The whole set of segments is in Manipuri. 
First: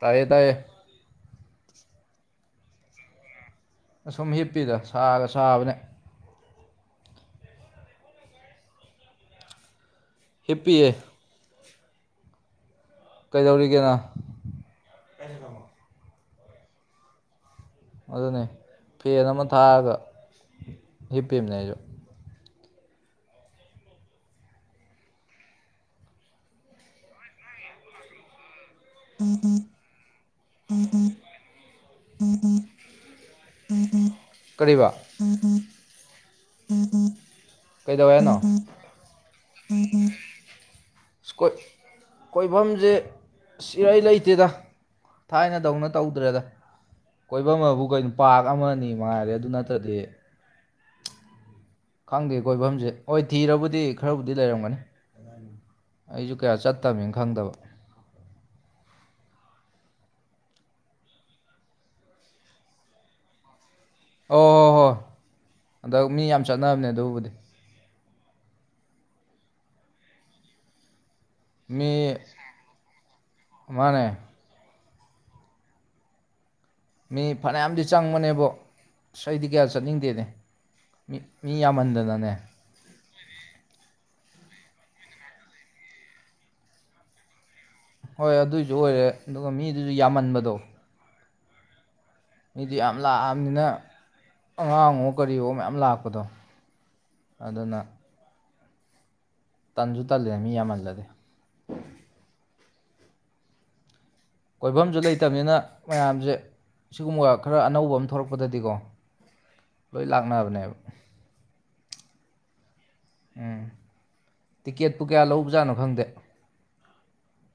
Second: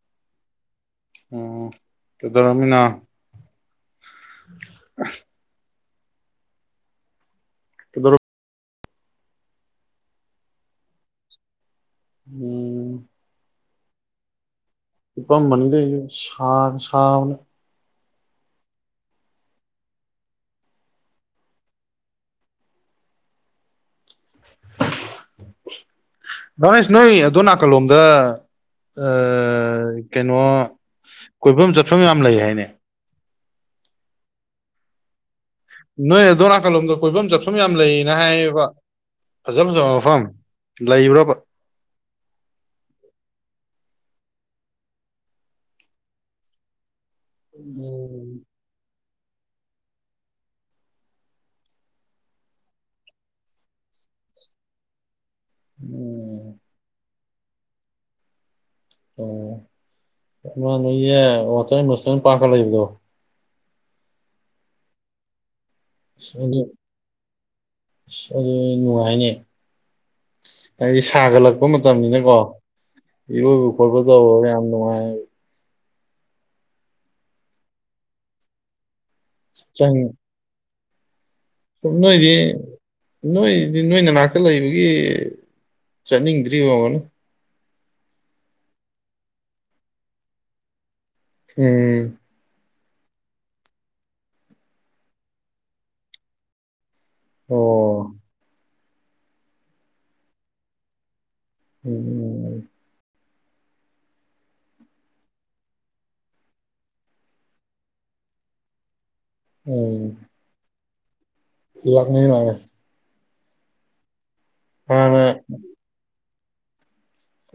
ꯇꯌꯦ ꯇꯌꯦ ꯎꯝ ꯀꯗꯔꯃꯤꯅꯥ ꯁꯨꯝ ꯍꯤꯞꯄꯤꯗ ꯁꯥꯔ ꯁꯥꯕꯅꯦ ꯗꯣ ꯍꯦꯞꯄꯤꯑ ꯎꯝ ꯀꯩꯗꯧꯔꯤꯒꯦꯅ ꯍꯤꯞꯄꯥꯃꯅꯤꯗ ꯁꯥꯟ ꯁꯥꯎ ꯑꯗꯨꯅꯦ ꯐꯦꯟ ꯑꯃ ꯊꯥꯔꯒ ꯍꯤꯞꯄꯤꯕꯅꯦ ꯑꯩꯁꯨ ꯉꯅꯦꯁ ꯅꯣꯏ ꯑꯗꯨꯟ ꯅꯥꯀꯜꯂꯣꯝꯗ ꯑ ꯀꯩꯅꯣ ꯀꯣꯏꯐꯝ ꯆꯠꯐꯝ ꯌꯥꯝ ꯂꯩ ꯍꯥꯏꯅꯦ ꯀꯔꯤꯕ ꯅꯣꯏ ꯅꯥ ꯀꯜꯣꯡꯒ ꯀꯣꯏꯕꯝ ꯆꯠ ꯁꯨꯝ ꯌꯥꯝ ꯂꯩꯌꯦꯅ ꯀꯩꯗꯧꯋꯦ ꯍꯥꯏꯅꯣ ꯍꯥꯏꯌꯦꯕ ꯐꯖ ꯐꯖꯕ ꯃꯐꯝ ꯂꯩꯕ꯭ꯔꯕ ꯀꯣꯏꯐꯝꯁꯦ ꯏꯔꯩ ꯂꯩ ꯏꯠꯇꯦꯗ ꯊꯥꯏꯅꯗꯧꯅ ꯇꯧꯗ꯭ꯔꯦꯗ ꯀꯣꯏꯐꯝ ꯑꯃꯕꯨ ꯀꯅꯣ ꯎꯝ ꯄꯥꯛ ꯑꯃꯅꯤ ꯃꯥꯔꯦ ꯑꯗꯨ ꯅꯠꯇꯗꯤ ꯈꯪꯗꯦ ꯀꯣꯏꯐꯝꯁꯦ ꯍꯣꯏ ꯊꯤꯔꯕꯨꯗꯤ ꯈꯔꯕꯨꯗꯤ ꯂꯩꯔꯝꯒꯅꯤ ꯑꯩꯁꯨ ꯎꯝ ꯀꯌꯥ ꯆꯠ ꯇꯥ ꯃꯤꯅ ꯈꯪꯗꯕ ꯑꯣ ꯅ ꯑꯣꯇ ꯃꯁ ꯄꯥ ꯂꯩ ꯂꯩꯗꯣ ꯑꯣꯣ ꯍꯟꯗꯛ ꯃꯤ ꯌꯥꯝ ꯆꯠꯅꯕꯅꯦ ꯑꯗꯨꯕꯨꯗꯤ ꯑ ꯑꯗꯨ ꯅꯨꯡꯉꯥꯏꯅꯦ ꯍꯥꯏꯗꯤ ꯁꯥꯒꯠꯂꯛꯄ ꯃꯤ ꯃꯇꯝꯅꯤꯅꯀꯣ ꯏꯔꯣꯏꯕ ꯈꯣꯠꯄ ꯃꯥꯅꯦ ꯇꯧꯔꯒ ꯌꯥꯝ ꯅꯨꯡꯉꯥꯏ ꯎ ꯃꯤ ꯐꯅꯌꯥꯝꯗꯤ ꯆꯪꯕꯅꯦꯕ ꯁ ꯑꯩꯗꯤ ꯀꯌꯥ ꯆꯪ ꯆꯠꯅꯤꯡꯗꯦꯅꯦ ꯃꯤ [unintelligible] ꯃꯤ ꯁꯨꯝ ꯅꯣꯏꯗꯤ ꯌꯥꯝꯃꯟꯗꯅꯅꯦ ꯅꯣꯏꯗꯤ ꯅꯣꯏ ꯅꯅꯥꯛꯇ ꯂꯩꯕꯒꯤ ꯆꯠꯅꯤꯡꯗ꯭ꯔꯤ ꯍꯣꯕꯅꯤ ꯍꯣꯏ ꯑꯗꯨꯏꯁꯨ ꯑꯣꯏꯔꯦ ꯑꯗꯨꯒ ꯃꯤꯗꯨꯁꯨ ꯌꯥꯝꯃꯟꯕꯗꯣ ꯍꯝ ꯃꯤꯗꯤ ꯌꯥꯝ ꯂꯥꯛꯑꯕꯅꯤꯅ ꯑꯉꯥꯡꯉꯣ ꯀꯔꯤꯑꯣꯣ ꯃꯌꯥꯝ ꯂꯥꯛꯄꯗꯣ ꯑꯗꯨꯅ ꯑꯣ ꯇꯟꯁꯨ ꯇꯜꯂꯦ ꯃꯤ ꯌꯥꯝꯃꯜꯂꯗꯤ ꯎꯝ [unintelligible] ꯀꯣꯏꯐꯝꯁꯨ ꯂꯩꯇꯕꯅꯤꯅ ꯃꯌꯥꯝꯁꯦ ꯁꯤꯒꯨꯝꯕ ꯈꯔ ꯑꯅꯧꯕ ꯑꯃ ꯊꯣꯛꯂꯛꯄꯗꯗꯤꯀꯣ ꯂꯣꯏ ꯂꯥꯛꯅꯕꯅꯦꯕ ꯂꯥꯛꯅꯤ ꯃꯥꯉꯦ [unintelligible] [inaudible] ꯑꯦ ꯇꯤꯛꯀꯦꯠꯄꯨ ꯀꯌꯥ ꯂꯧꯕꯖꯥꯠꯅꯣ ꯈꯪꯗꯦ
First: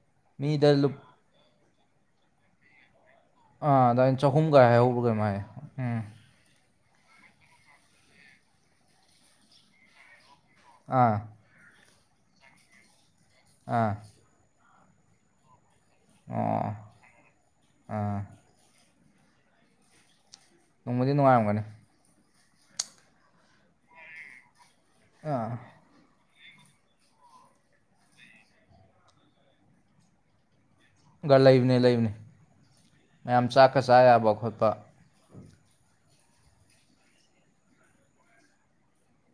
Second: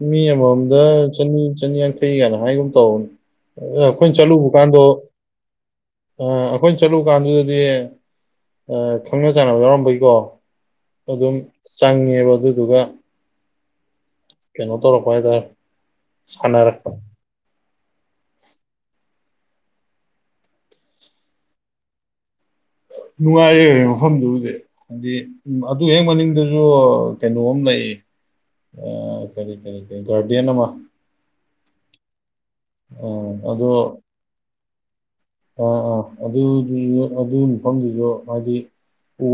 ꯃꯤ ꯃꯤꯗ ꯃꯝꯗ ꯂꯨꯞ ꯆꯅꯤ ꯆꯅꯤ ꯀꯩ ꯀꯅ ꯍꯥꯏꯒꯨꯝ ꯇꯧꯅꯤ ꯑꯥ ꯑꯗꯨꯏꯩꯅ ꯆꯍꯨꯝꯒ ꯍꯥꯏꯍꯧꯕ ꯀꯃꯣ ꯍꯥꯏ ꯎꯝ ꯑꯩꯈꯣꯏꯅ ꯆꯠꯂꯨ ꯀꯥꯟꯗꯨꯗꯗꯤ ꯈꯪꯅ ꯆꯥꯟꯅꯕ ꯌꯥꯎꯔꯝꯕꯩꯀꯣ ꯑꯥ [unintelligible] [inaudible] ꯆꯪꯉꯦꯕꯣ ꯑꯗꯨꯗꯨꯒ ꯑꯥ ꯀꯩꯅꯣ ꯇꯧꯔꯄꯥ ꯍꯥꯢꯇꯥꯔꯦ ꯁꯅꯔꯛꯄ ꯑ ꯅꯣꯡꯃꯗꯤ ꯅꯨꯡꯉꯥꯏꯔꯝꯒꯅꯤ ꯅꯨꯡꯉꯥꯏꯌꯦ ꯃꯐꯝꯗꯨꯕꯨꯗꯤ ꯍꯥꯏꯗꯤ ꯑꯥ ꯎ ꯑꯗꯨ ꯍꯦꯛ ꯃꯅꯤꯡꯗ ꯖꯨ ꯀꯩꯅꯣ ꯑꯃ ꯂꯩꯌꯦ ꯀꯔꯤ ꯀꯔꯤ ꯒꯥꯔꯗꯦꯟ ꯑꯃ ꯂꯩꯕꯅꯦ ꯂꯩꯕꯅꯦ ꯎ ꯃꯌꯥꯝ ꯑꯗꯣ ꯆꯥꯛꯀ ꯆꯥ ꯌꯥꯕ ꯈꯣꯠꯄ ꯑ ꯑꯥ ꯑꯗꯨ ꯑꯗꯨꯒꯤ ꯃꯐꯝꯗꯨꯁꯨ ꯍꯥꯏꯗꯤ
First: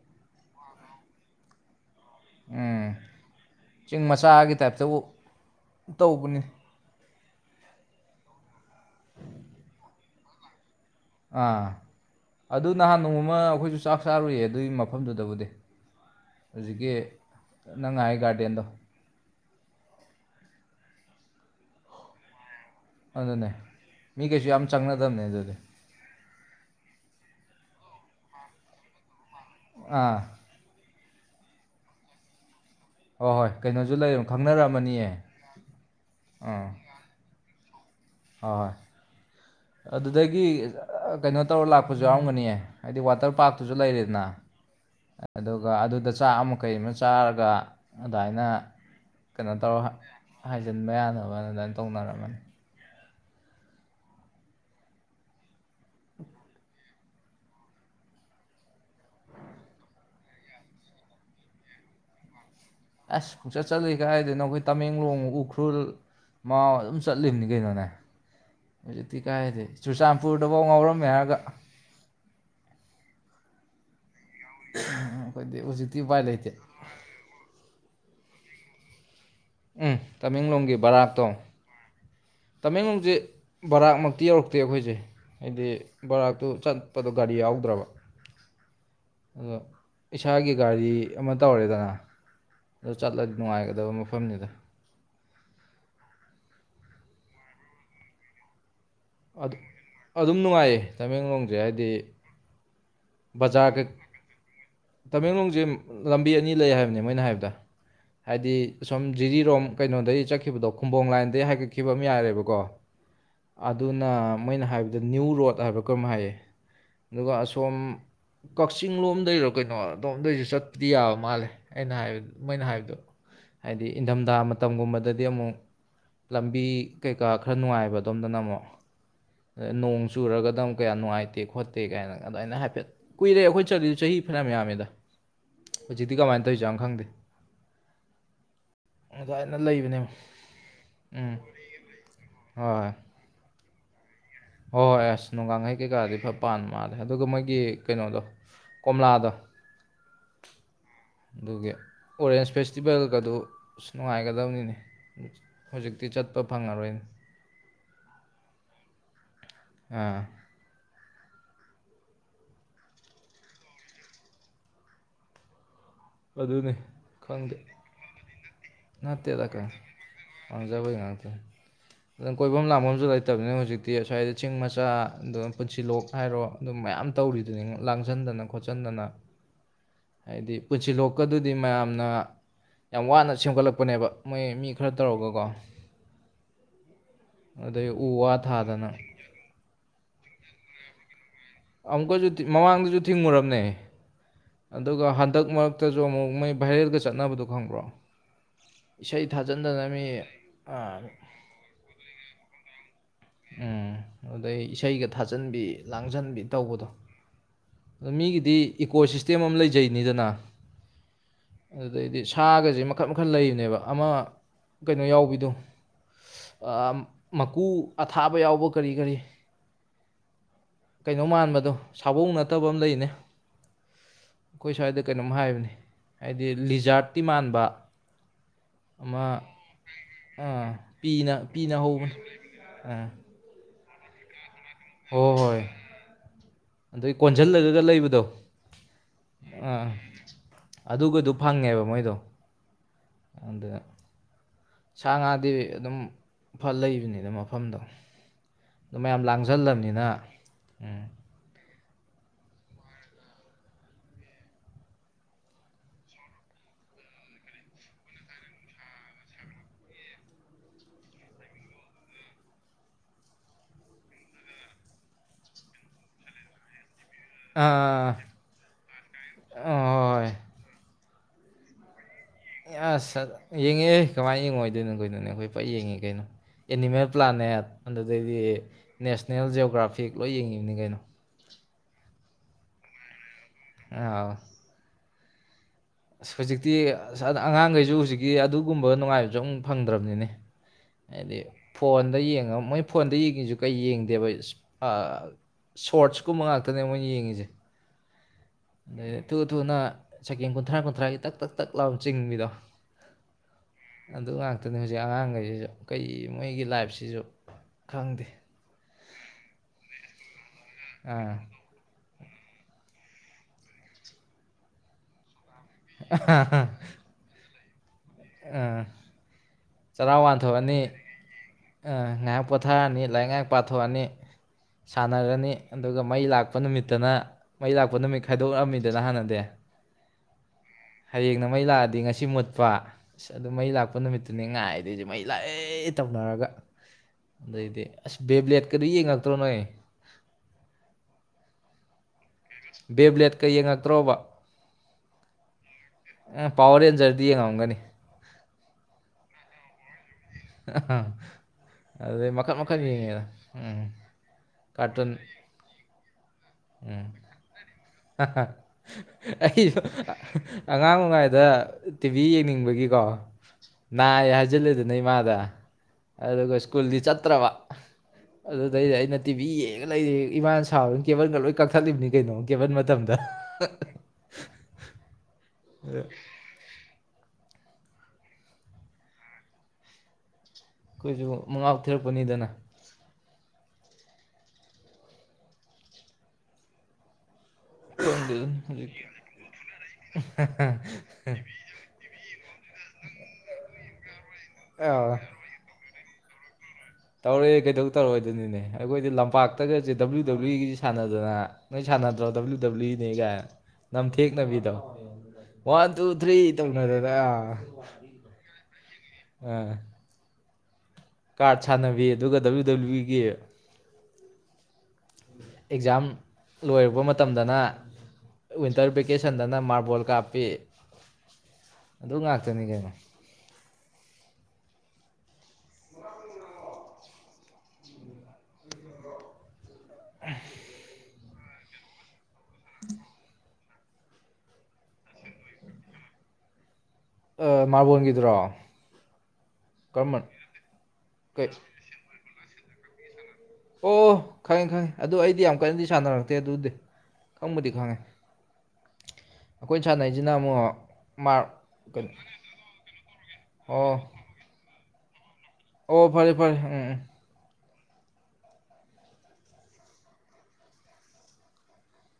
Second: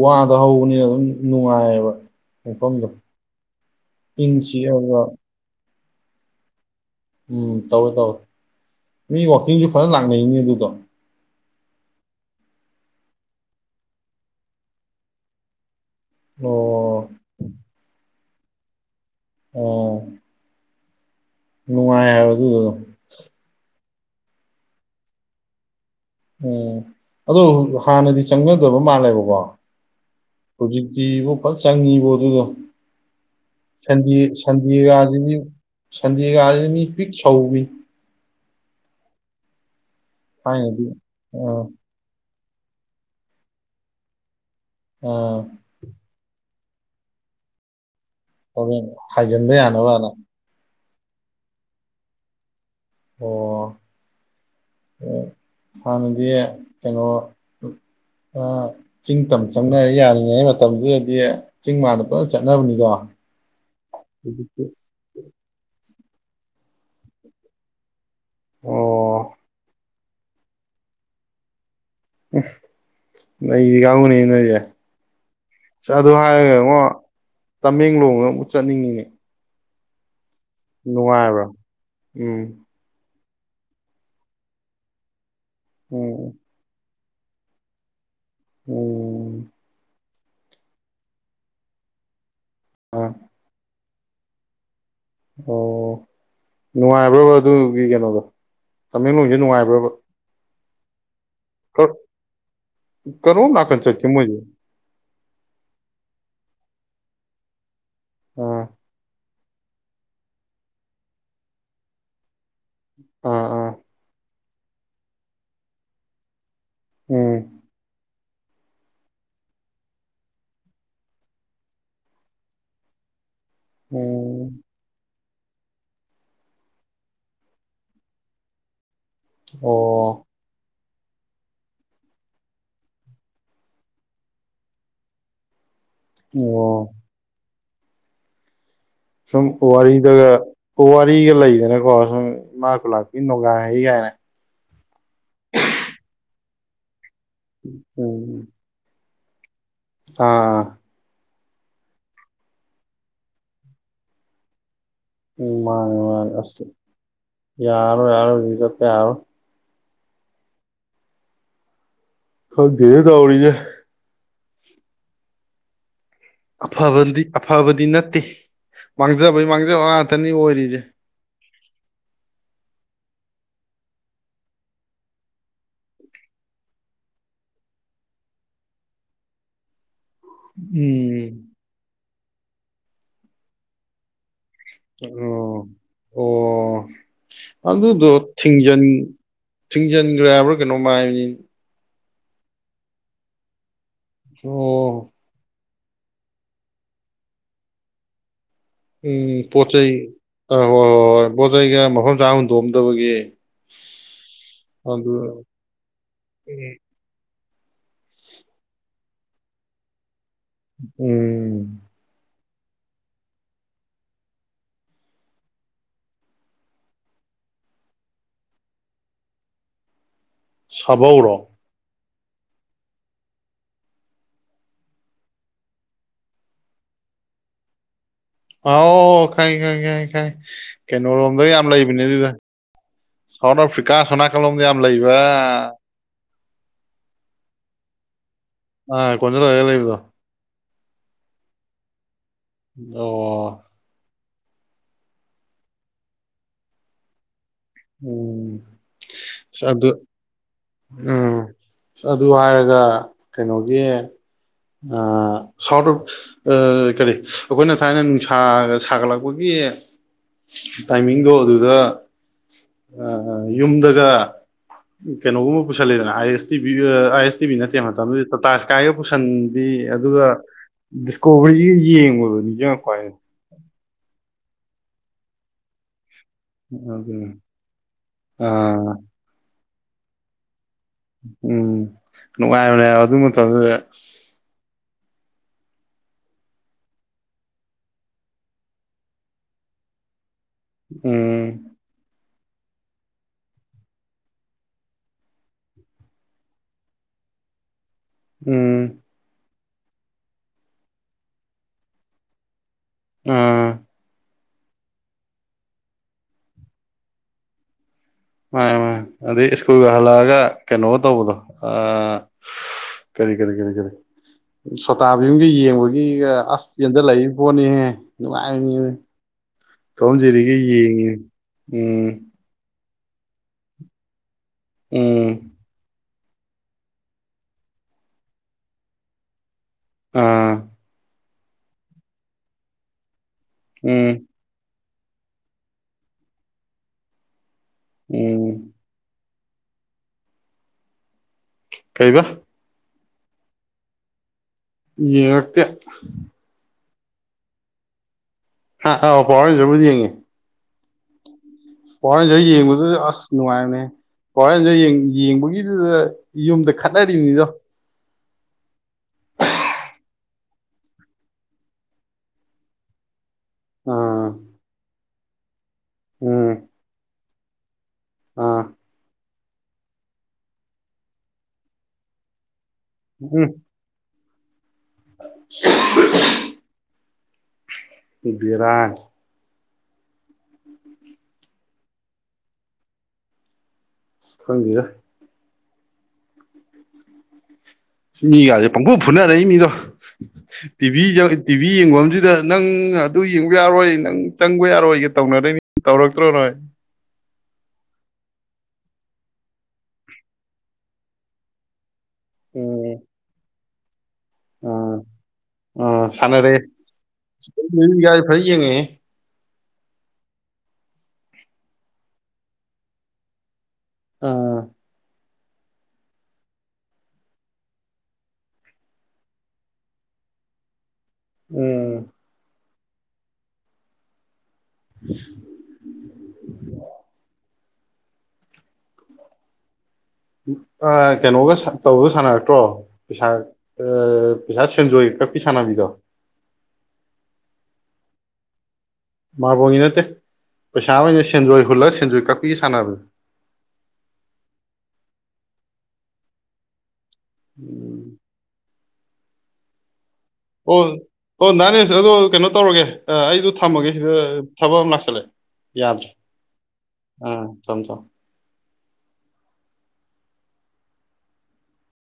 ꯋꯥꯗ ꯍꯧꯕꯅꯤꯅ ꯑꯗꯨꯝ ꯅꯨꯡꯉꯥꯏꯌꯦꯕ ꯃꯐꯝꯗꯣ ꯎꯝ ꯆꯤꯡ ꯏꯪ ꯃꯆꯥꯒꯤ ꯇꯥꯏꯞꯇ ꯆꯤꯛꯑꯒ ꯇꯧꯕꯅꯤ ꯎꯝ ꯇꯧꯋꯦ ꯇꯧꯋꯦ ꯃꯤ ꯋꯥꯛꯀꯤꯡꯁꯨ ꯐꯖꯅ ꯂꯥꯛꯅꯩꯅꯤ ꯑꯗꯨꯗꯣ ꯑꯥ ꯑꯗꯨ ꯅꯍꯥꯟ ꯅꯣꯡꯃ ꯑꯩꯈꯣꯏꯁꯨ ꯆꯥꯛ ꯆꯥꯔꯨꯏꯌꯦ ꯑꯗꯨꯒꯤ ꯃꯐꯝꯗꯨꯗꯕꯨꯗꯤ ꯑꯣ ꯍꯧꯖꯤꯛꯀꯤ ꯅꯪ ꯍꯥꯏ ꯒꯥꯔꯗ ꯕꯦꯟꯗ ꯑꯣ ꯅꯨꯡꯉꯥꯏ ꯍꯥꯏꯕ ꯑꯗꯨ ꯑꯗꯨꯅꯦ ꯃꯤ ꯀꯩꯁꯨ ꯌꯥꯝ ꯆꯪꯅꯗꯕꯅꯦ ꯑꯗꯨꯗꯤ ꯎꯝ ꯑꯗꯨ ꯍꯥꯟꯅꯗꯤ ꯆꯪꯅꯗꯕ ꯃꯥꯜꯂꯦꯕꯀꯣ ꯑꯥ ꯕꯣ ꯐꯜ ꯆꯪꯉꯤꯕꯣ ꯑꯗꯨꯗꯣ ꯍꯣꯏ ꯍꯣꯏ ꯀꯩꯅꯣꯁꯨ ꯁꯟꯗꯦ ꯂꯩꯔꯝ ꯈꯪꯅꯔꯝꯃꯅꯤꯌꯦ ꯁꯟꯗꯦꯒꯥꯁꯤ ꯁꯟꯗꯦꯒꯥꯁꯤꯅꯤ ꯄꯤꯛ ꯁꯧꯏ ꯍꯣꯍꯣꯏ ꯑꯗꯨꯗꯒꯤ ꯊꯥꯏꯅꯗꯤ ꯀꯩꯅꯣ ꯑꯥ ꯇꯧꯔ ꯂꯥꯛꯄꯁꯨ ꯌꯥꯎꯔꯝꯒꯅꯤꯌꯦ ꯍꯥꯏꯗꯤ ꯋꯥꯇꯔ ꯄꯥꯔꯛꯇꯨꯁꯨ ꯂꯩꯔꯦꯗꯅ ꯑꯥ ꯑꯗꯨꯒ ꯑꯗꯨꯗ ꯆꯥ ꯑꯃꯛ ꯀ ꯀꯩ ꯑꯃ ꯆꯥꯔꯒ ꯑꯣ ꯑꯗꯨꯃꯥꯏꯅ ꯊꯖꯟꯕ ꯌꯥꯅꯕꯅ ꯆꯤꯟꯕ ꯌꯥꯅꯕ ꯑꯗꯨꯃꯥꯏꯅ ꯇꯧꯅꯔꯝꯃꯅꯤ ꯑꯣ ꯍꯥꯟꯅꯗꯤ ꯀꯩꯅꯣ ꯆꯤꯡ ꯇꯝ ꯆꯪꯅꯔ ꯌꯥꯔꯤꯉꯩ ꯃꯇꯝꯗꯨꯗꯗꯤ ꯆꯤꯡ ꯃꯥꯗ ꯄꯨꯂꯞ ꯆꯪ ꯑꯁ ꯈꯨꯡꯆꯠ ꯆꯠꯂꯤ ꯀꯥꯏꯗꯅꯣ ꯍꯧꯖꯤꯛꯇꯤ. ꯑꯩꯈꯣꯏ ꯇꯃꯦꯡꯂꯣꯡ ꯎꯈ꯭ꯔꯨꯜ ꯃꯥ ꯑꯗꯨꯝ ꯆꯠꯂꯤꯕꯅꯤ ꯀꯩꯅꯣꯅꯦ ꯍꯧꯦ ꯇꯤ ꯑꯣ ꯀꯥꯏꯗꯤ ꯆꯨꯔꯆꯥꯟꯄꯨꯔꯗꯐꯥꯎ ꯉꯥꯎꯔꯝꯃꯦ ꯍꯥꯏꯔꯒ ꯅꯒꯕꯨꯅꯤ ꯌꯥꯏ ꯑꯩꯈꯣꯏꯗꯤ ꯍꯧꯖꯤꯛꯇꯤ ꯑꯗꯨ ꯎꯄꯥꯏ ꯍꯥꯏꯔꯒ ꯂꯩꯇꯦ ꯌꯦꯡꯉꯣ ꯇꯃꯦꯡꯂꯣꯡꯗꯨ ꯆꯠꯅꯤꯡꯉꯉꯤ ꯎꯝ ꯇꯃꯦꯡꯂꯣꯡꯒꯤ ꯕꯔꯥꯛꯇꯣ ꯎꯝ ꯇꯃꯦꯡꯂꯣꯡꯁꯦ ꯕꯔꯥꯃꯛꯇꯤ ꯌꯧꯔꯛꯇꯦ ꯑꯩꯈꯣꯏꯁꯦ ꯍꯥꯏꯗꯤ ꯎꯝ ꯕꯣꯔꯥꯛꯇꯨ ꯑꯄꯗꯣ ꯒꯥꯔꯤ ꯌꯥꯎꯗ꯭ꯔꯕ ꯎꯝ ꯌꯦ ꯏꯁꯥꯒꯤ ꯒꯥꯔꯤ ꯑꯃ ꯇꯧꯔꯦꯗꯅ ꯑꯗ ꯑ ꯆꯠꯂꯗꯤ ꯅꯨꯡꯉꯥꯏꯒꯗꯕ ꯃꯐꯝꯅꯤꯗ ꯑꯣ ꯅꯨꯡꯉꯥꯏꯕ꯭ꯔꯕ ꯑꯗꯨꯒꯤ ꯀꯩꯅꯣꯗꯣ ꯇꯃꯦꯡꯂꯣꯡꯁꯦ ꯑꯗꯨ ꯅꯨꯡꯉꯥꯏꯕ꯭ꯔꯕ ꯑꯗꯨꯝ ꯅꯨꯡꯉꯥꯏꯌꯦ ꯇꯃꯦꯡꯂꯣꯡꯁꯦ ꯍꯥꯏꯗꯤ ꯀꯕꯨ ꯅꯥꯀꯟ ꯕꯖꯥꯔ ꯆꯀꯤ ꯃ ꯇꯃꯦꯡꯂꯣꯡꯁꯦ ꯂꯝꯕꯤ ꯑꯅꯤ ꯂꯩ ꯍꯥꯏꯕꯅꯦ ꯃꯣꯏꯅ ꯍꯥꯏꯕꯗ ꯍꯥꯏꯗꯤ ꯑꯥ ꯁꯣꯝ ꯖꯤꯔꯤꯔꯣꯝ ꯀꯩꯅꯣꯗꯒꯤꯩ ꯆꯠꯈꯤꯕꯗꯣ ꯈꯨꯝꯕꯣꯡ ꯂꯥꯏꯟꯗꯩ ꯍꯥꯏꯒꯠꯈꯤꯕ ꯑꯃ ꯌꯥꯔꯦꯕꯀꯣ ꯑꯥ ꯑꯥ ꯑꯗꯨꯅ ꯃꯩꯅ ꯍꯥꯏꯕꯗ ꯅ꯭ꯌꯨ ꯔꯣꯗ ꯍꯥꯏꯕ ꯀꯔꯝ ꯍꯥꯏꯌꯦ ꯑꯗꯨꯒ ꯎꯝ ꯑꯁꯣꯝ ꯀꯛꯆꯤꯡ ꯂꯣꯝꯗꯩꯔꯕꯛ ꯀꯩꯅꯣ ꯑꯗꯣꯝꯗꯩꯁꯨ ꯆꯠꯄꯗꯤ ꯌꯥꯕ ꯃꯥꯜꯂꯦ ꯑꯩꯅ ꯍꯥꯏꯕ ꯃꯩꯅ ꯍꯥꯏꯕꯗꯣ ꯍꯥꯏꯗꯤ ꯏꯪꯊꯝꯊꯥ ꯎꯝ ꯃꯇꯝꯒꯨꯝꯕꯗ ꯑ ꯗꯗꯗꯤ ꯑꯃꯨꯛ ꯂꯝꯕꯤ ꯀꯩꯀꯥ ꯈꯔ ꯅꯨꯡꯉꯥꯏꯕ ꯑꯗꯣꯝꯗꯅ ꯑꯃꯨꯛ ꯅꯣꯡ ꯑꯣ ꯆꯨꯔꯒꯗꯨ ꯀꯌꯥ ꯅꯨꯡꯉꯥꯏꯇꯦ ꯈꯣꯠꯇꯦ ꯀꯥꯏꯅ ꯑꯗꯨꯗꯃꯥꯏꯅ ꯍꯥꯏꯐꯦꯠ ꯀꯨꯏꯔꯦ ꯑꯩꯈꯣꯏ ꯆꯂꯤ ꯆꯍꯤ ꯐꯤꯅ ꯌꯥꯝꯃꯤꯗ ꯍꯧꯖꯤꯛꯇꯤ ꯀꯃꯥꯏꯅ ꯇꯧꯔꯤꯁꯦꯅꯣ ꯑꯣ ꯈꯪꯗꯦ ꯁꯨꯝ ꯑꯗꯨꯃꯥꯏꯅ ꯂꯩꯕꯅꯦꯕ ꯋꯥꯔꯤꯗꯒ ꯋꯥꯔꯤꯒ ꯎꯝ ꯂꯩꯗꯅꯀꯣ ꯁꯨꯝ ꯏꯃꯥ ꯈꯨ ꯍꯣꯏ ꯂꯥꯛꯄꯤ ꯅꯨꯡꯒꯥꯏ ꯁꯍꯤꯒꯔꯦ ꯍꯣꯏ ꯍꯣꯏ ꯑꯁ ꯅꯨꯡꯗꯥꯡꯈꯩ ꯀꯩꯀꯥꯗꯤ ꯐꯠ ꯄꯥꯥꯟ ꯃꯥꯜꯂꯦ ꯑꯗꯨꯒ ꯃꯣꯏꯒꯤ ꯀꯩꯅꯣꯗꯣ ꯎꯝ ꯀꯣꯝꯂꯥꯗꯣ [inaudible] ꯑꯥ ꯑꯗꯨꯒꯤ ꯑꯣꯔꯦꯟꯁ ꯐꯦꯁꯇꯤꯚꯦꯜꯒꯗꯨ ꯑ ꯅꯨꯡꯉꯥꯏꯒꯗꯕꯅꯤꯅꯦ ꯎꯝ ꯃꯥꯅꯦ ꯍꯧꯖꯤꯛꯇꯤ ꯃꯥꯉꯦ ꯆꯠꯄ ꯑꯁ ꯐꯪꯉꯔꯣꯏꯅꯦ ꯌꯥꯔꯣ ꯌꯥꯔꯣ ꯇ ꯌꯥꯔꯣ ꯑ ꯍꯒꯦ ꯇꯧꯔꯤꯖꯦ ꯑꯗꯨꯅꯤ ꯑꯐꯕꯗꯤ ꯈꯪꯗꯦ ꯑꯐꯕꯗꯤ ꯅꯠꯇꯦ ꯅꯠꯇꯦꯗ ꯃꯥꯡꯖꯕꯩ ꯀꯩꯅꯣ ꯃꯥꯡꯖꯕ ꯉꯥꯛꯇꯅꯤ ꯑꯣꯏꯔꯤꯁꯦ ꯑꯗꯨꯅ ꯀꯣꯏꯐꯝ ꯂꯥꯡꯐꯝꯁꯨ ꯂꯩꯇꯕꯅꯤꯅ ꯍꯧꯖꯤꯛꯇꯤ ꯑꯁ꯭ꯋꯥꯏꯗ ꯆꯤꯡ ꯃꯆꯥ ꯑꯗꯨ ꯄꯨꯟꯁꯤꯂꯣꯛ ꯍꯥꯏꯔꯣ ꯑꯗꯨꯝ ꯃꯌꯥꯝ ꯇꯧꯔꯤꯗꯨꯅꯤ ꯂꯥꯡꯁꯤꯟꯗꯅ ꯈꯣꯠꯆꯟꯗꯅ ꯍꯥꯏꯗꯤ ꯎꯝ ꯄꯨꯟꯁꯤꯜꯂꯣꯛꯀꯗꯨꯗꯤ ꯃꯌꯥꯝꯅ ꯌꯥꯝ ꯋꯥꯅ ꯁꯦꯝꯒꯠꯂꯛꯄꯅꯦꯕ ꯃꯣꯏ ꯃꯤ ꯈꯔ ꯑꯣ ꯇꯧꯔꯒꯀꯣ ꯑꯣ ꯑꯗꯩ ꯎ ꯑꯗꯨꯗꯣ ꯋꯥ ꯊꯤꯡꯖꯟ ꯊꯥꯗꯅ ꯊꯤꯡꯖꯤꯟꯈ꯭ꯔꯦ ꯍꯥꯏꯕ꯭ꯔꯥ ꯀꯩꯅꯣꯃꯥꯏ ꯑꯃꯨꯛꯀꯁꯨ ꯃꯃꯥꯡꯗꯁꯨ ꯊꯤꯡꯉꯨꯔꯕꯅꯦ ꯑꯗꯨꯒ ꯑꯣ ꯍꯟꯗꯛꯃꯛ ꯍꯛꯇꯁꯨ ꯑꯃꯨꯛ ꯃꯣꯏ ꯚꯥꯏꯔꯦꯜꯒ ꯆꯠꯅꯕꯗꯣ ꯈꯪꯕ꯭ꯔꯣ ꯏꯁꯩ ꯎꯝ ꯄꯣꯠ ꯊꯥꯖꯟꯗꯅ ꯆꯩꯩ ꯃꯤ ꯑ ꯍꯣꯏ ꯑꯥ, ꯍꯣꯏ ꯍꯣꯏ ꯄꯣꯠꯆꯩꯒ ꯃꯐꯝ ꯆꯥ ꯍꯨꯟꯗꯣꯛꯑꯝꯗꯕꯒꯤ ꯎꯝ ꯑꯗꯩ ꯏꯁꯩꯒ ꯑꯗꯨ ꯊꯥꯖꯟꯕꯤ ꯂꯥꯡꯖꯟꯕꯤ ꯇꯧꯕꯗꯣ ꯑ ꯃꯤꯒꯤꯗꯤ ꯏꯀꯣ ꯁꯤꯁꯇꯦꯝ ꯑꯃ ꯂꯩꯖꯩꯅꯤꯗꯅ ꯎꯝ ꯑꯗꯨꯗꯩꯗꯤ ꯁꯥꯒꯁꯦ ꯃꯈꯜ ꯃꯈꯜ ꯂꯩꯕꯅꯦꯕ ꯑꯃ ꯀꯩꯅꯣ ꯌꯥꯎꯕꯤꯗꯣ ꯃꯀꯨ ꯑꯊꯥꯕ ꯌꯥꯎꯕ ꯀꯔꯤ ꯀꯔꯤ ꯀꯩꯅꯣ ꯁꯥꯕꯧꯔꯣ ꯃꯥꯟꯕꯗꯣ ꯁꯥꯕꯧ ꯅꯠꯇꯕ ꯑꯃ ꯂꯩꯅꯦ ꯑꯩꯈꯣꯏ ꯁ꯭ꯋꯥꯏꯗ ꯀꯩꯅꯣꯝ ꯍꯥꯏꯕꯅꯦ ꯍꯥꯏꯗꯤ ꯂꯤꯖꯥꯔꯠꯤ ꯃꯥꯟꯕ ꯑ ꯑꯃ ꯈꯩ ꯈꯩ ꯈꯩ ꯈꯥꯏ ꯀꯩꯅꯣꯔꯣꯝꯗ ꯌꯥꯝ ꯂꯩꯕꯅꯦ ꯑꯗꯨꯗ ꯑ ꯐꯤꯀꯥ ꯆꯅꯥ ꯀꯂꯝ ꯌꯥꯝ ꯂꯩꯕ ꯑꯗꯩ ꯀꯣꯟꯁꯤꯜꯂꯒꯒ ꯂꯩꯕꯗꯣ ꯑ ꯀꯣꯏꯅ ꯂ ꯑꯥ ꯂꯩꯗꯣ ꯑꯗꯨꯒꯗꯨ ꯐꯪꯉꯦꯕ ꯃꯣꯏꯗꯣ ꯑꯗꯨꯅ ꯑꯣ ꯁꯥ ꯉꯥꯗꯤ ꯑꯗꯨꯝ ꯐ ꯂꯩꯕꯅꯤꯗ ꯃ ꯎꯝ ꯃꯌꯥꯝ ꯑꯁ ꯑꯗꯨ ꯂꯥꯡꯁꯜꯂꯕꯅꯤꯅ ꯎꯝ ꯑꯗꯨ ꯍꯥꯏꯔꯒ ꯀꯩꯅꯣꯒꯤ ꯁꯥꯎꯠ ꯑꯣꯐ ꯀꯔꯤ ꯑꯩꯈꯣꯏꯅ ꯊꯥꯏꯅ ꯅꯨꯡꯁꯥ ꯁꯥꯒꯠꯂꯛꯄꯒꯤ ꯇꯥꯏꯃꯤꯡꯗꯣ ꯑꯗꯨꯗ ꯌꯨꯝꯗꯒ ꯀꯩꯅꯣꯒꯨꯝꯕ ꯄꯨꯁꯜꯂꯦꯗꯅ I S T B I S T V ꯅꯠꯇꯦ ꯑꯥ ꯃꯇꯝꯗꯨꯗꯤ ꯇꯥꯇꯥ ꯁ꯭ꯀꯥꯏꯒ ꯄꯨꯁꯤꯟꯕꯤ ꯑꯗꯨꯒ ꯍꯣꯏ ꯗꯤꯁꯀꯣꯚꯔꯤ ꯌꯦꯡꯕꯗꯨ ꯑꯁ [inaudible] ꯌꯦꯡꯉꯤꯍꯥ ꯀꯃꯥꯏ ꯌꯦꯡꯉꯣꯏꯗꯗꯣꯏꯅꯣꯅꯦ ꯀꯩꯅꯣꯅꯦ ꯑꯩꯈꯣꯏ ꯐ ꯌꯦꯡꯉꯤ ꯀꯩꯅꯣ ꯑꯦꯅꯤꯃꯦꯜ ꯑꯗꯨꯅꯤ ꯄ꯭ꯂꯥꯅꯦꯠ ꯑꯗꯨꯗꯒꯤꯗꯤ ꯑꯥ ꯅꯦꯁꯅꯦꯜ ꯖꯤꯑꯣꯒ꯭ꯔꯥꯐꯤ ꯐꯦꯛ ꯂꯣꯏ ꯌꯦꯡꯉꯤ ꯎꯝ ꯅꯨꯡꯉꯥꯏꯕꯅꯦ ꯍꯥꯏꯕ ꯑꯗꯨ ꯇꯝꯂ [inaudible] ꯑꯥ ꯑꯁ ꯍꯧꯖꯤꯛꯇꯤ ꯑꯉꯥꯡꯈꯩꯁꯨ ꯍꯧꯖꯤꯛꯇꯤ ꯑꯗꯨꯒꯨꯝꯕ ꯅꯨꯡꯉꯥꯏꯕꯁꯨ ꯑꯝ ꯐꯪꯗ꯭ꯔꯕꯅꯤꯅꯦ ꯍꯥꯏꯗꯤ ꯎꯝ ꯐꯣꯟꯗ ꯌꯦꯡ ꯃꯣꯏ ꯐꯣꯟꯗ ꯌꯦꯡꯉꯁꯨ ꯀꯩ ꯌꯦꯡꯗꯦꯕ ꯁꯣꯔꯠꯁꯀꯨꯝꯕ ꯉꯥꯛꯇꯅꯦ ꯃꯣꯏꯅ ꯌꯦꯡꯉꯤꯁꯦ ꯎꯝ ꯑꯗꯨꯨꯅ ꯁꯦꯀꯦꯟ ꯀꯨꯟꯊ꯭ꯔꯥ ꯀꯨꯟꯊ꯭ꯔꯥꯒꯤ ꯇꯛ ꯇꯛ ꯇꯛ ꯂꯥꯎ ꯆꯤꯡꯕꯤꯗꯣ ꯑꯥ ꯑꯗꯨ ꯉꯥꯛ ꯍꯧꯖꯤꯛ ꯑꯉꯥꯡꯈꯩꯁꯤꯁꯨ ꯀꯩ ꯃꯣꯏꯒꯤ ꯂꯥꯏꯐꯁꯤꯁꯨ ꯈꯪꯗꯦ ꯃꯥꯅꯦ ꯃꯥꯅꯦ ꯑꯗꯩ ꯁ꯭ꯀꯨꯜꯒ ꯍꯜꯂꯛꯑꯒ ꯀꯩꯅꯣꯒ ꯇꯧꯕꯗꯣ ꯑꯥ ꯀꯔꯤ ꯀꯔꯤ ꯀꯔꯤ ꯀꯔꯤ ꯁꯣꯇꯥ ꯕꯤꯝꯒꯤ ꯌꯦꯡꯕꯒꯤꯒ ꯑꯁ ꯆꯦꯟꯖꯜꯂꯛꯏ ꯄꯣꯠꯅꯤꯍꯦ [inaudible] ꯑꯥ ꯅꯨꯡꯉꯥꯏꯕꯅꯦꯃꯤ ꯇꯣꯝ ꯆꯔꯥ ꯖꯦꯔꯤꯒ ꯋꯥꯟꯊꯣꯛꯑꯅꯤ ꯌꯦꯡꯉꯤ ꯎꯝ ꯑꯥ ꯉꯥꯏꯍꯥꯛ ꯄꯣꯊꯥꯔꯅꯤ ꯂꯥꯏꯔꯤꯛ ꯉꯥꯛ ꯄꯥꯊꯣꯛꯑꯅꯤ ꯎꯝ ꯁꯥꯟꯅꯔꯅꯤ ꯑꯗꯨꯒ [inaudible] ꯃꯩ ꯂꯥꯛꯄ ꯅꯨꯃꯤꯠꯇꯅ ꯃꯩ ꯂꯥꯛꯄ ꯅꯨꯃꯤꯠ ꯈꯥꯏꯗꯣꯛꯂꯛꯑꯝꯃꯤꯗꯅ ꯍꯥꯟꯅꯗꯤ ꯑꯥ ꯍꯌꯦꯡꯅ ꯃꯩ ꯂꯥꯛꯑꯗꯤ ꯉꯁꯤ ꯃꯨꯠꯄ ꯑꯁ ꯑꯗꯨ ꯃꯩ ꯂꯥꯛꯄ ꯎꯝ ꯅꯨꯃꯤꯠꯇꯨꯅꯤ ꯉꯥꯏ ꯑꯗꯩꯗꯤ ꯃꯩ ꯂꯥꯛꯑꯦ ꯇꯧꯅꯔꯒ ꯑꯗꯩꯗꯤ ꯑꯁ ꯎꯝ ꯕꯦꯕ꯭ꯂꯦꯠꯀꯗꯨ ꯌꯦꯡꯉꯛ ꯇꯅꯣꯏ [inaudible] ꯀꯩꯕ ꯕꯦꯕ꯭ꯂꯦꯠꯀ ꯌꯦꯡꯉꯛꯇ꯭ꯔꯣꯕ ꯌꯦꯉꯛꯇꯦ ꯖꯔꯗꯤ ꯌꯦꯡ ꯉꯝꯒꯅꯤ ꯑꯥ ꯑꯥꯎ ꯄꯥꯎꯔꯖꯕꯨꯗꯤ ꯌꯦꯡꯉꯤ ꯑꯥ ꯄꯋꯥꯔ ꯍꯟꯖꯔ ꯌꯦꯡꯕꯗꯨꯗ ꯑꯁ ꯎꯝ ꯅꯨꯡꯉꯥꯏꯕꯅꯦ ꯄꯋꯥꯔ ꯍꯟꯖꯔ ꯀꯥꯔꯇꯨꯟ ꯌꯦꯡꯕꯒꯤꯗꯨꯗ ꯌꯨꯝꯗ ꯈꯠꯅ ꯎꯝ ꯔꯤꯕꯅꯤꯗꯣ ꯑꯩꯁꯨ ꯑꯉꯥꯡ ꯑꯣꯏꯉꯥꯏꯗ ꯇꯤꯚꯤ ꯌꯦꯡꯅꯤꯡꯕꯒꯤꯀꯣ ꯅꯥꯏ ꯑꯥ ꯍꯥꯏꯖꯜ ꯂꯦꯗꯅꯥ ꯏ [inaudible] ꯑ ꯎꯝ ꯑꯗꯨꯒ ꯁ꯭ꯀꯨꯜꯗꯤ ꯆꯠ ꯄꯠꯇ꯭ꯔꯕ ꯑꯥ ꯑꯗꯨ ꯑꯗꯨ ꯇꯤꯚꯤ ꯌꯦꯡꯉꯒ ꯂꯩꯔꯤꯦ ꯏꯃꯥꯅ ꯁꯥꯕ ꯀꯦꯕꯜꯒ ꯂꯣꯏ ꯀꯛꯊꯠꯂꯤꯕꯅꯤ ꯀꯩꯅꯣ ꯀꯦꯕꯟ ꯗ ꯎꯝ ꯑ [inaudible] ꯕꯤꯔꯥꯅꯤ ꯑꯩꯈꯣꯏꯁꯨ ꯃꯉꯥꯎ ꯊꯤꯔꯛꯄꯅꯤꯗꯅ ꯈꯪꯗꯦꯗ ꯈꯪꯗꯦ ꯃꯤꯒꯥꯁꯦ ꯍꯧꯖꯤꯛ ꯄꯪꯕꯨꯨ ꯐꯨꯅꯔꯛꯏ ꯃꯤꯗꯣ ꯇꯤꯚꯤ ꯇꯤꯚꯤ ꯌꯦꯡꯕꯁꯤꯗ ꯅꯪ ꯑꯗꯨ ꯌꯦꯡꯕ ꯌꯥꯔꯣꯏ ꯎ ꯆꯪꯕ ꯌꯥꯔꯣꯏꯒ ꯑꯥ ꯇꯧꯅꯔꯤꯅꯤ ꯇꯧꯔꯛꯇ꯭ꯔꯣ ꯅꯣꯏ ꯇꯧꯔꯛꯑꯦ ꯀꯩꯗꯧ ꯇꯧꯔꯑꯣꯏꯗꯣꯏꯅꯤꯅꯦ ꯑꯩꯈꯣꯏꯗꯤ ꯂꯝꯄꯥꯛꯇꯒꯁꯦ ꯗꯕ꯭ꯂꯤꯎ ꯗꯕ꯭ꯂꯤꯎꯒꯤꯁꯤ ꯁꯥꯟꯅꯗꯅ ꯅ ꯁꯅꯗꯔꯣ ꯗꯕ꯭ꯂꯤꯎ ꯎꯝ ꯗꯕ꯭ꯂꯤꯎꯅꯤ ꯀꯥꯢꯅ ꯅꯝꯊꯦꯡꯅꯕꯤꯗꯣ ꯑꯥ ꯋꯥꯟ ꯇꯨ ꯑꯥ ꯊ꯭ꯔꯤ ꯁꯥꯟꯅꯔꯛꯑꯦ ꯇꯧꯅꯗꯅ ꯐꯖꯅ ꯌꯦꯡꯉꯛꯑꯦ ꯎꯝ ꯀꯥꯔꯠ ꯁꯥꯟꯅꯕꯤ ꯑꯗꯨꯒ ꯗꯕ꯭ꯂꯤꯎ ꯗꯕ꯭ꯂꯤꯎꯒꯤ ꯑꯥ ꯑꯦꯛꯖꯥꯝ ꯂꯣꯏꯔꯕ ꯃꯇꯝꯗꯅ ꯋꯤꯟꯇꯔ ꯚꯦꯀꯦꯁꯟꯗꯅ ꯃꯥꯔꯕꯣꯜ ꯀꯥꯞꯄꯤ ꯎꯝ ꯑꯗꯨ ꯉꯥꯛꯇꯅꯤ ꯀꯩꯅꯣ ꯎꯝ ꯑ ꯀꯩꯅꯣꯒ ꯇꯧꯕ ꯁꯥꯟꯅꯔꯛꯇ꯭ꯔꯣ ꯄꯩꯁꯥ ꯄꯩꯁꯥ ꯁꯦꯟꯖꯣꯏ ꯀꯛꯄꯤ ꯁꯥꯟꯅꯕꯤꯗꯣ ꯃꯥꯔꯕꯣꯟꯒꯤꯗ꯭ꯔꯣ ꯃꯥꯔꯕꯣꯡꯒꯤ ꯅꯠꯇꯦ ꯄꯩꯁꯥ ꯑꯣꯏꯅ ꯀꯩ ꯁꯦꯟꯖꯣꯏ ꯍꯨꯜꯂꯒ ꯁꯦꯟꯖꯣꯏ ꯀꯛꯄ ꯄꯤ ꯁꯅꯅꯕ ꯑꯣ ꯈꯪꯉꯦ ꯈꯪꯉꯦ ꯑꯗꯨ ꯑꯩꯗꯤ ꯌꯥꯝ ꯀꯟꯅꯗꯤ ꯁꯥꯟꯅꯔꯛꯇꯦ ꯑꯗꯨꯗꯤ ꯈꯪꯕꯨꯗꯤ ꯈꯪꯉꯦ ꯎꯝ, ꯑꯩꯈꯣꯏ ꯁꯥꯟ ꯑꯣ ꯑꯣ ꯅꯍꯥꯟꯅꯦꯁꯗ ꯑꯗꯣ ꯀꯩꯅꯣ ꯇꯧꯔꯒꯦ ꯑꯩꯗꯣ ꯊꯝꯃꯒꯦ ꯑꯣ ꯁꯤꯗ ꯊꯕꯅꯁꯦ ꯑꯣ ꯐꯔꯦ ꯐꯔꯦ ꯎꯝ ꯆ ꯆꯣ